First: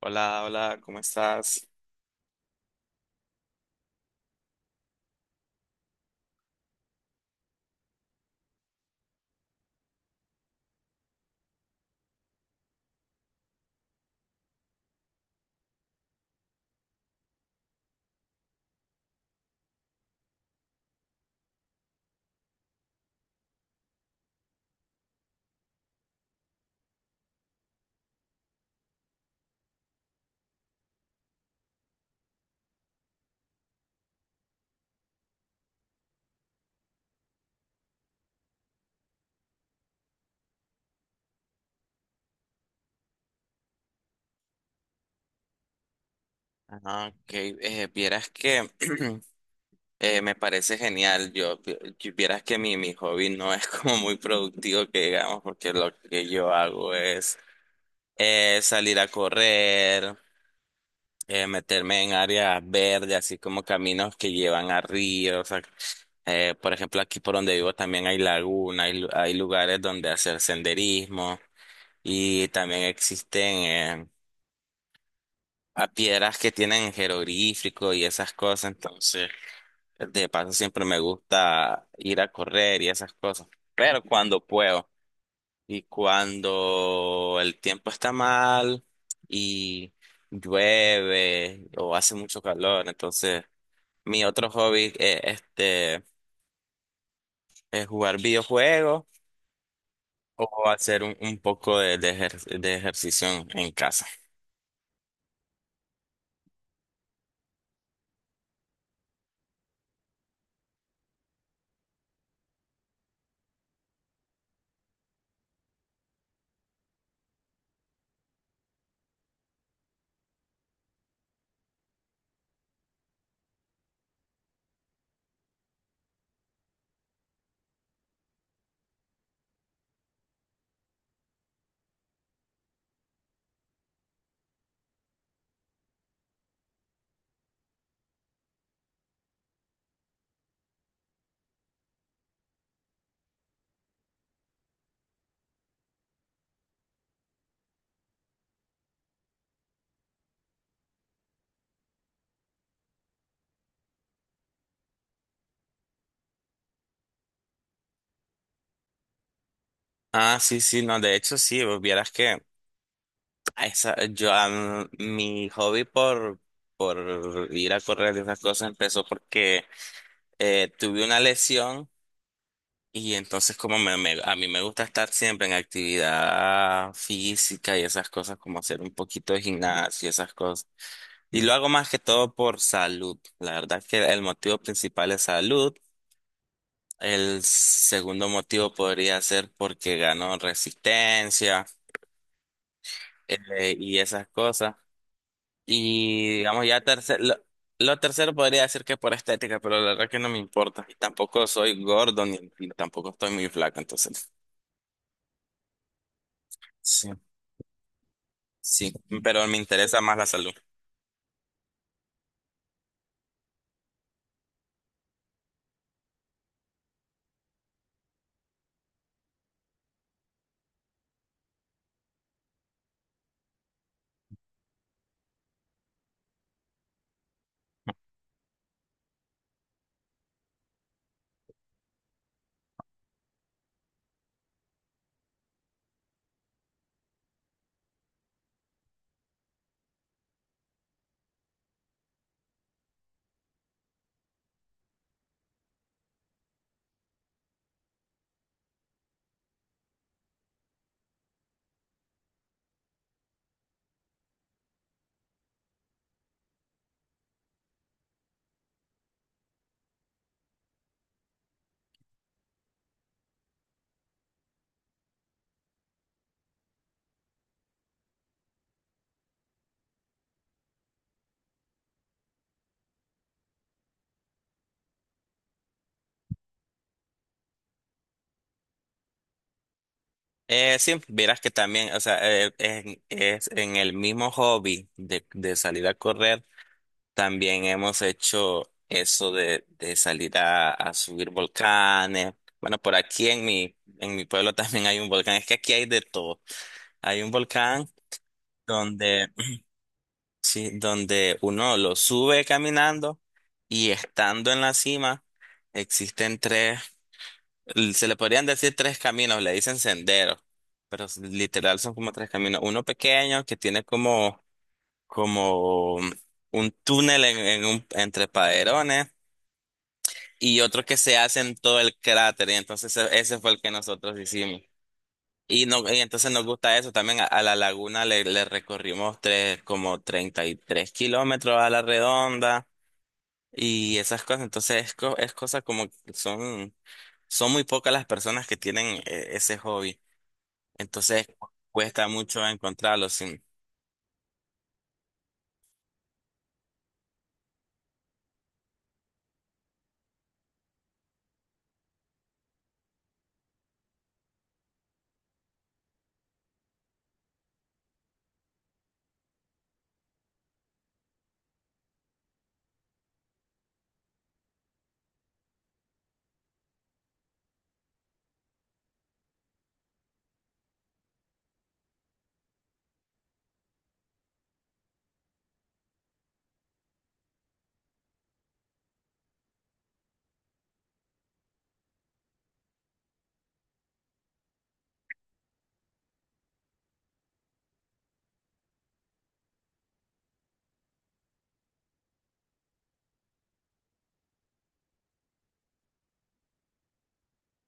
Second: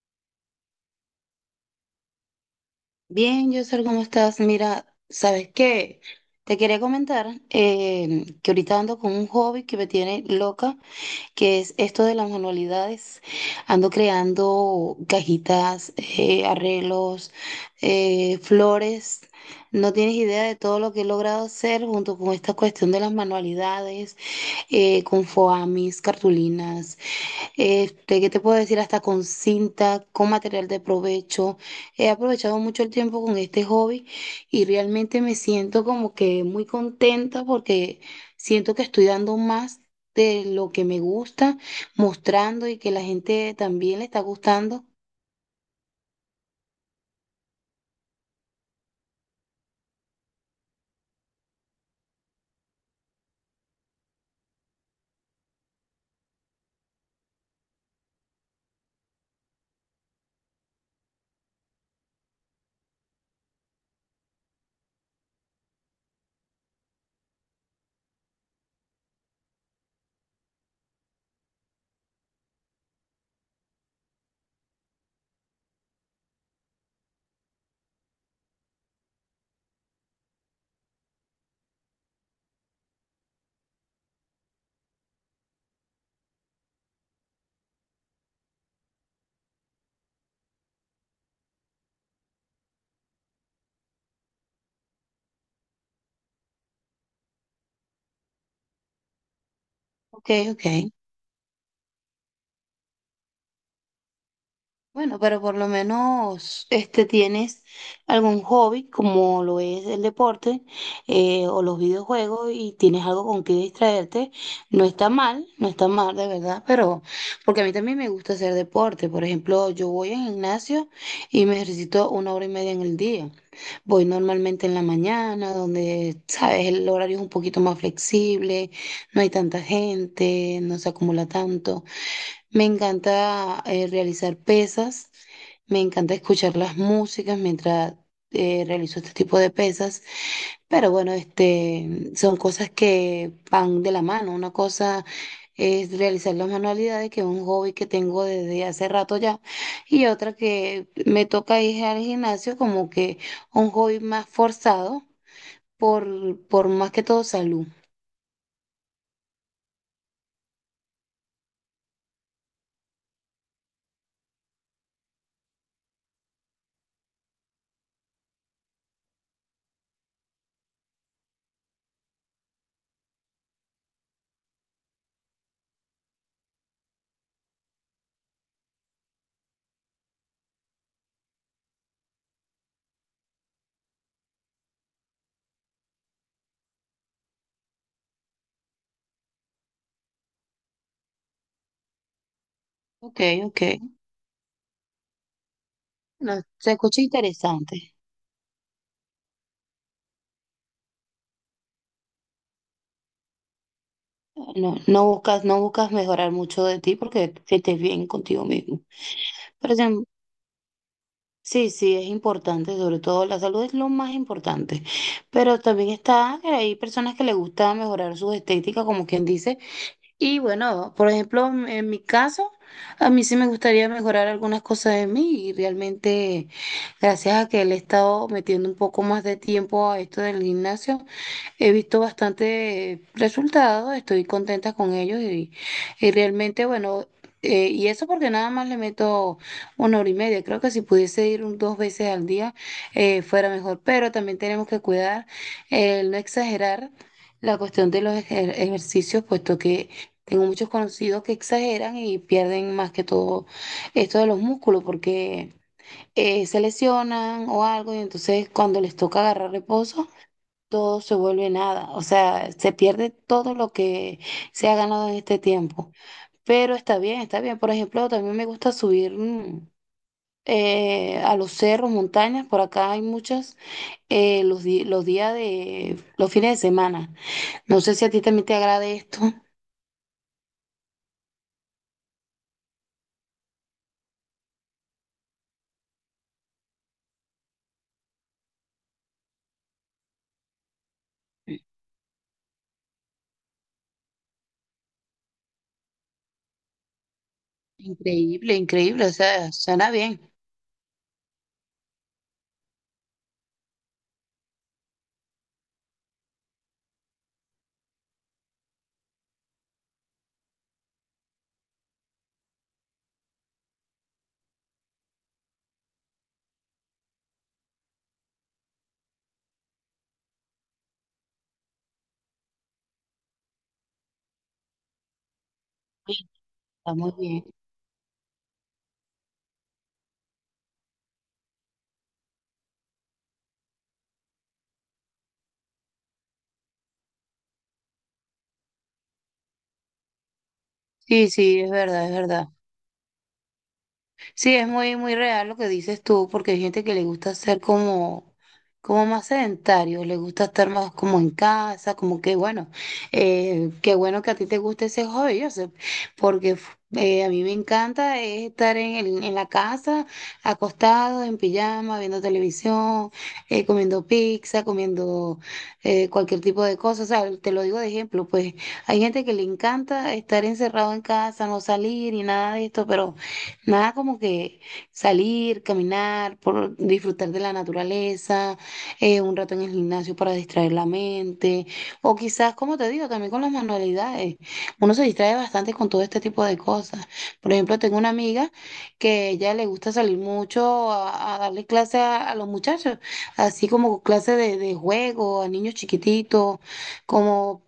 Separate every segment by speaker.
Speaker 1: Hola, hola, ¿cómo estás?
Speaker 2: Bien, Yosel, ¿cómo estás? Mira, ¿sabes qué? Te quería comentar que ahorita ando con un hobby que me tiene loca, que es esto de las manualidades. Ando creando cajitas, arreglos, flores. No tienes idea de todo lo que he logrado hacer junto con esta cuestión de las manualidades, con foamis, cartulinas. Este, ¿qué te puedo decir? Hasta con cinta, con material de provecho. He aprovechado mucho el tiempo con este hobby y realmente me siento como que muy contenta porque siento que estoy dando más de lo que me gusta, mostrando y que la gente también le está gustando.
Speaker 1: Ah, ok, vieras que me parece genial. Vieras que mi hobby no es como muy productivo que digamos, porque lo que yo hago es salir a correr, meterme en áreas verdes, así como caminos que llevan a ríos. O sea, por ejemplo, aquí por donde vivo también hay laguna, hay lugares donde hacer senderismo y también existen eh, a piedras que tienen jeroglífico y esas cosas. Entonces de paso siempre me gusta ir a correr y esas cosas, pero cuando puedo y cuando el tiempo está mal y llueve o hace mucho calor, entonces mi otro hobby es jugar videojuegos
Speaker 2: Ok, ok.
Speaker 1: o hacer un poco de ejercicio en casa.
Speaker 2: Bueno, pero por lo menos este tienes algún hobby como lo es el deporte o los videojuegos y tienes algo con que distraerte. No está mal, no está mal de verdad, pero porque a mí también me gusta hacer deporte. Por ejemplo, yo voy al gimnasio y me ejercito una hora y media en el día. Voy normalmente en la mañana, donde, sabes, el horario es un poquito más flexible, no hay tanta gente, no se acumula tanto. Me encanta realizar pesas, me encanta escuchar las músicas mientras realizo este tipo de pesas, pero bueno, este, son cosas que van de la mano. Una cosa es realizar las manualidades, que es un hobby que tengo desde hace rato ya, y otra que me toca ir al gimnasio como que un hobby más forzado por más que todo salud.
Speaker 1: Ah, sí, sí, no, de hecho sí, vos vieras que... Esa, mi hobby por ir a correr y esas cosas empezó porque tuve una lesión. Y entonces como a mí me gusta estar siempre en actividad física y esas cosas, como hacer un poquito de gimnasio y esas cosas. Y lo hago más que todo por salud. La verdad que el motivo principal es salud. El segundo motivo podría ser porque gano resistencia
Speaker 2: Ok, ok.
Speaker 1: y esas cosas.
Speaker 2: No,
Speaker 1: Y digamos,
Speaker 2: se
Speaker 1: ya
Speaker 2: escucha
Speaker 1: tercero,
Speaker 2: interesante.
Speaker 1: lo tercero podría decir que por estética, pero la verdad que no me importa. Y tampoco soy gordo ni tampoco estoy muy flaco, entonces.
Speaker 2: No, no buscas, no buscas mejorar mucho de ti
Speaker 1: Sí,
Speaker 2: porque que estés bien contigo mismo.
Speaker 1: sí, pero me
Speaker 2: Pero
Speaker 1: interesa
Speaker 2: sin-
Speaker 1: más la salud.
Speaker 2: sí, sí, es importante, sobre todo la salud es lo más importante. Pero también está, que hay personas que les gusta mejorar su estética, como quien dice. Y bueno, por ejemplo, en mi caso, a mí sí me gustaría mejorar algunas cosas de mí y realmente, gracias a que le he estado metiendo un poco más de tiempo a esto del gimnasio. He visto bastante resultados, estoy contenta con ellos y realmente, bueno, y eso porque nada más le meto una hora y media. Creo que si pudiese ir dos veces al día fuera mejor, pero también tenemos que cuidar el no exagerar la cuestión de los ejercicios, puesto que tengo muchos conocidos que exageran y pierden más que todo esto de los músculos porque se lesionan o algo y entonces cuando les toca agarrar reposo todo se vuelve nada, o sea, se pierde todo lo que se ha ganado en este tiempo. Pero está bien, está bien. Por ejemplo, también me gusta subir a los cerros, montañas, por acá hay muchas, los días de, los fines de semana. No sé si a ti también te agrade esto.
Speaker 1: Sí, verás que también, o sea, es en el mismo hobby de salir a correr, también hemos hecho eso de salir a subir volcanes. Bueno, por aquí en mi pueblo también hay un volcán, es que aquí hay de todo. Hay un volcán
Speaker 2: Increíble, increíble, o
Speaker 1: donde...
Speaker 2: sea, suena bien.
Speaker 1: Sí, donde uno lo sube caminando y estando en la cima existen tres, se le podrían decir tres caminos, le dicen senderos, pero literal son como tres caminos. Uno pequeño que tiene como, como un túnel entre paderones, y otro que se hace en todo el cráter, y entonces ese fue el que nosotros hicimos. Y no, y entonces nos gusta eso.
Speaker 2: Está muy
Speaker 1: También a
Speaker 2: bien.
Speaker 1: la laguna le recorrimos tres, como 33 kilómetros a la redonda, y esas cosas. Entonces es cosa como que son, son muy pocas las personas que tienen ese hobby. Entonces
Speaker 2: Sí, sí, es verdad,
Speaker 1: cuesta
Speaker 2: es
Speaker 1: mucho
Speaker 2: verdad.
Speaker 1: encontrarlo. Sí,
Speaker 2: Sí, es muy, muy real lo que dices tú, porque hay gente que le gusta ser como, como más sedentario, le gusta estar más como en casa, como que bueno, qué bueno que a ti te guste ese hobby, yo sé, porque a mí me encanta es estar en, en la casa, acostado, en pijama, viendo televisión, comiendo pizza, comiendo cualquier tipo de cosas, o sea, te lo digo de ejemplo, pues hay gente que le encanta estar encerrado en casa, no salir y nada de esto, pero nada como que salir, caminar, por disfrutar de la naturaleza, un rato en el gimnasio para distraer la mente, o quizás, como te digo, también con las manualidades. Uno se distrae bastante con todo este tipo de cosas. Por ejemplo, tengo una amiga que ella le gusta salir mucho a darle clase a los muchachos, así como clase de juego a niños chiquititos, como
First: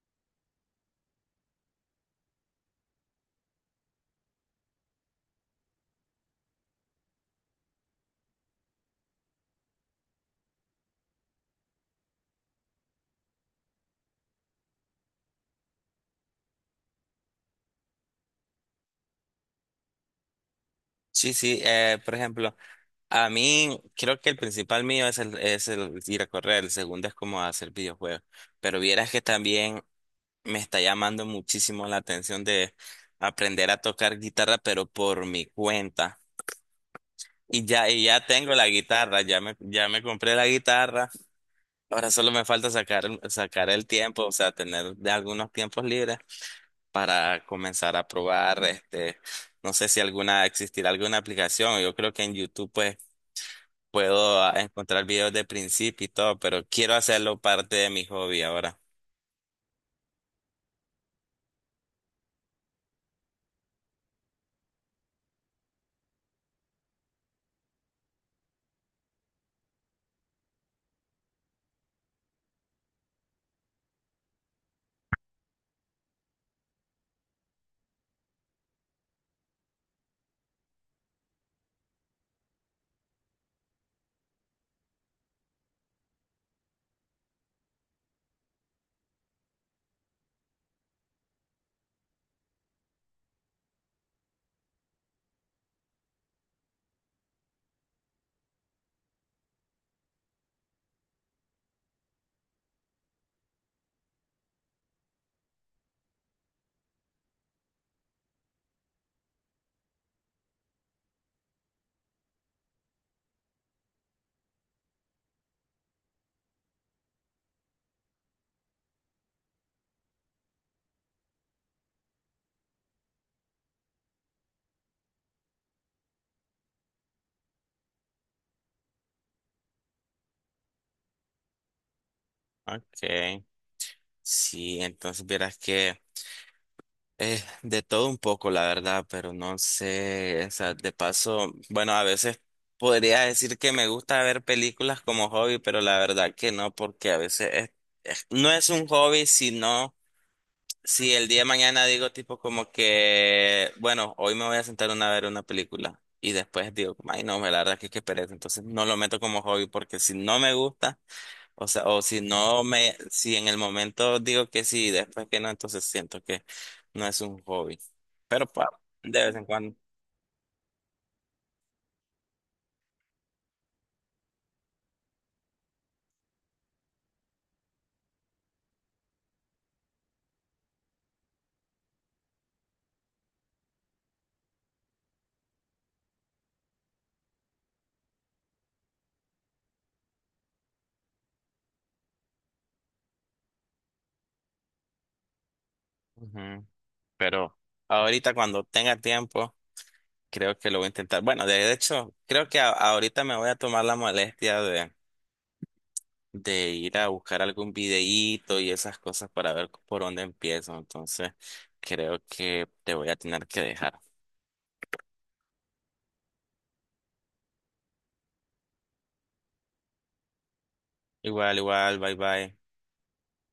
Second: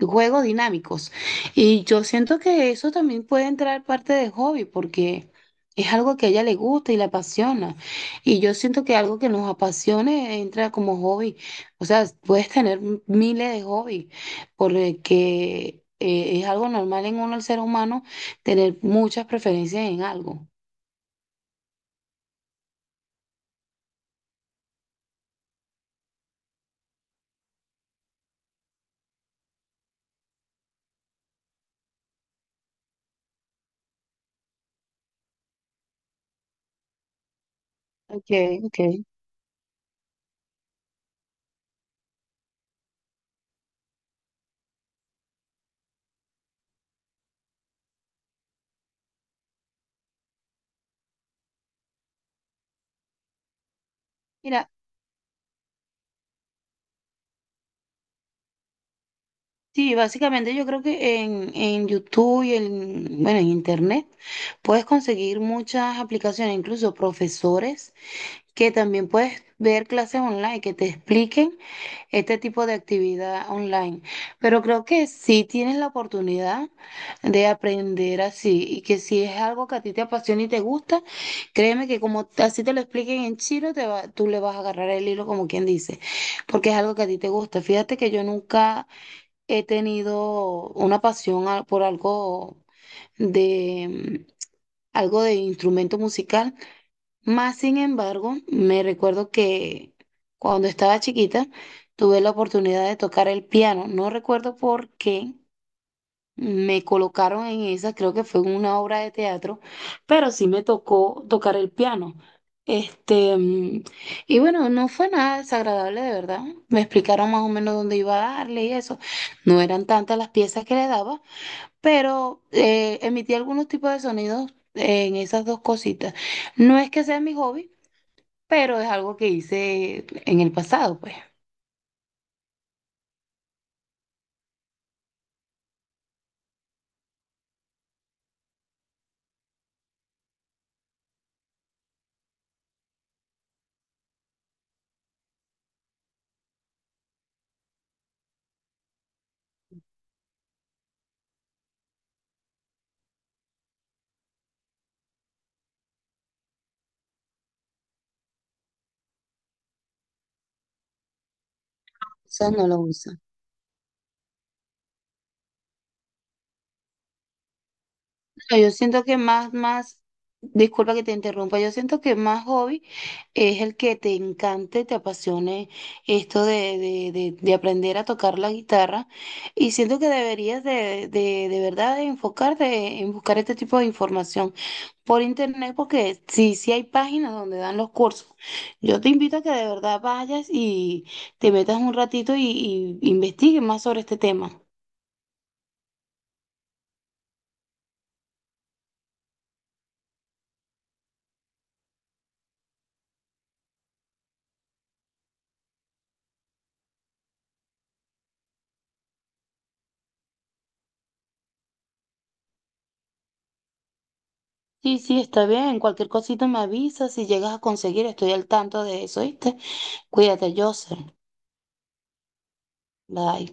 Speaker 2: juegos dinámicos. Y yo siento que eso también puede entrar parte de hobby, porque es algo que a ella le gusta y le apasiona. Y yo siento que algo que nos apasione entra como hobby. O sea, puedes tener miles de hobbies, porque es algo normal en uno, el ser humano, tener muchas preferencias en algo.
Speaker 1: sí, sí. Por ejemplo, a mí creo que el principal mío es es el ir a correr, el segundo es como hacer videojuegos. Pero vieras que también me está llamando muchísimo la atención de aprender a tocar guitarra, pero por mi cuenta. Y ya tengo
Speaker 2: Okay,
Speaker 1: la
Speaker 2: okay.
Speaker 1: guitarra, ya me compré la guitarra. Ahora solo me falta sacar el tiempo, o sea, tener de algunos tiempos libres para comenzar a probar, no sé si alguna, existirá alguna aplicación. Yo creo que en YouTube pues puedo
Speaker 2: Mira,
Speaker 1: encontrar videos de principio y todo, pero quiero hacerlo parte de mi hobby ahora.
Speaker 2: sí, básicamente yo creo que en YouTube y en, bueno, en internet puedes conseguir muchas aplicaciones, incluso profesores, que también puedes ver clases online que te expliquen este tipo de actividad online. Pero creo que sí tienes la oportunidad de aprender así y que si es algo que a ti te apasiona y te gusta, créeme que como así te lo expliquen en chino, tú le vas a agarrar el hilo como quien dice, porque es algo que a ti te gusta. Fíjate que yo nunca he tenido una pasión por algo de mm, algo de instrumento musical, más sin embargo, me recuerdo que cuando estaba chiquita tuve la oportunidad de tocar el piano. No recuerdo por qué me colocaron en esa, creo que fue en una obra de teatro, pero sí me tocó tocar el piano. Este, y bueno, no fue nada desagradable de verdad. Me explicaron más o menos dónde iba a darle y eso. No eran tantas las piezas que le daba, pero emití algunos tipos de sonidos en esas dos cositas. No es que sea mi hobby pero es algo que hice en el pasado, pues.
Speaker 1: Okay. Sí, entonces vieras que... De todo un poco, la verdad, pero no sé, o sea, de paso, bueno, a veces podría decir que me gusta ver películas como hobby, pero la verdad que no, porque a veces no es un hobby, sino si el día de mañana digo tipo como que, bueno, hoy me voy a sentar una, a ver una película y después digo, ay no, la verdad que es que pereza, entonces no lo meto como hobby porque si no me gusta. O sea, o si
Speaker 2: Entonces
Speaker 1: no
Speaker 2: no lo
Speaker 1: me,
Speaker 2: uso.
Speaker 1: si en el momento digo que sí, después que no, entonces siento que no es un hobby. Pero
Speaker 2: No,
Speaker 1: pa,
Speaker 2: yo siento que
Speaker 1: de vez en
Speaker 2: más,
Speaker 1: cuando.
Speaker 2: más, disculpa que te interrumpa, yo siento que más hobby es el que te encante, te apasione esto de aprender a tocar la guitarra y siento que deberías de verdad de enfocarte en buscar este tipo de información por internet porque sí, sí hay páginas donde dan los cursos. Yo te invito a que de verdad vayas y te metas un ratito y investigues más sobre este tema.
Speaker 1: Ujú. Pero ahorita cuando tenga tiempo, creo que lo voy a intentar. Bueno, de hecho, creo que ahorita me voy a tomar la molestia de ir a buscar algún videíto y esas cosas para ver por dónde empiezo. Entonces, creo que te voy a tener que dejar.
Speaker 2: Sí, sí, está bien. Cualquier cosita me avisas si llegas a conseguir. Estoy al tanto de eso, ¿viste? Cuídate, Joseph.
Speaker 1: Igual, igual, bye bye.
Speaker 2: Bye.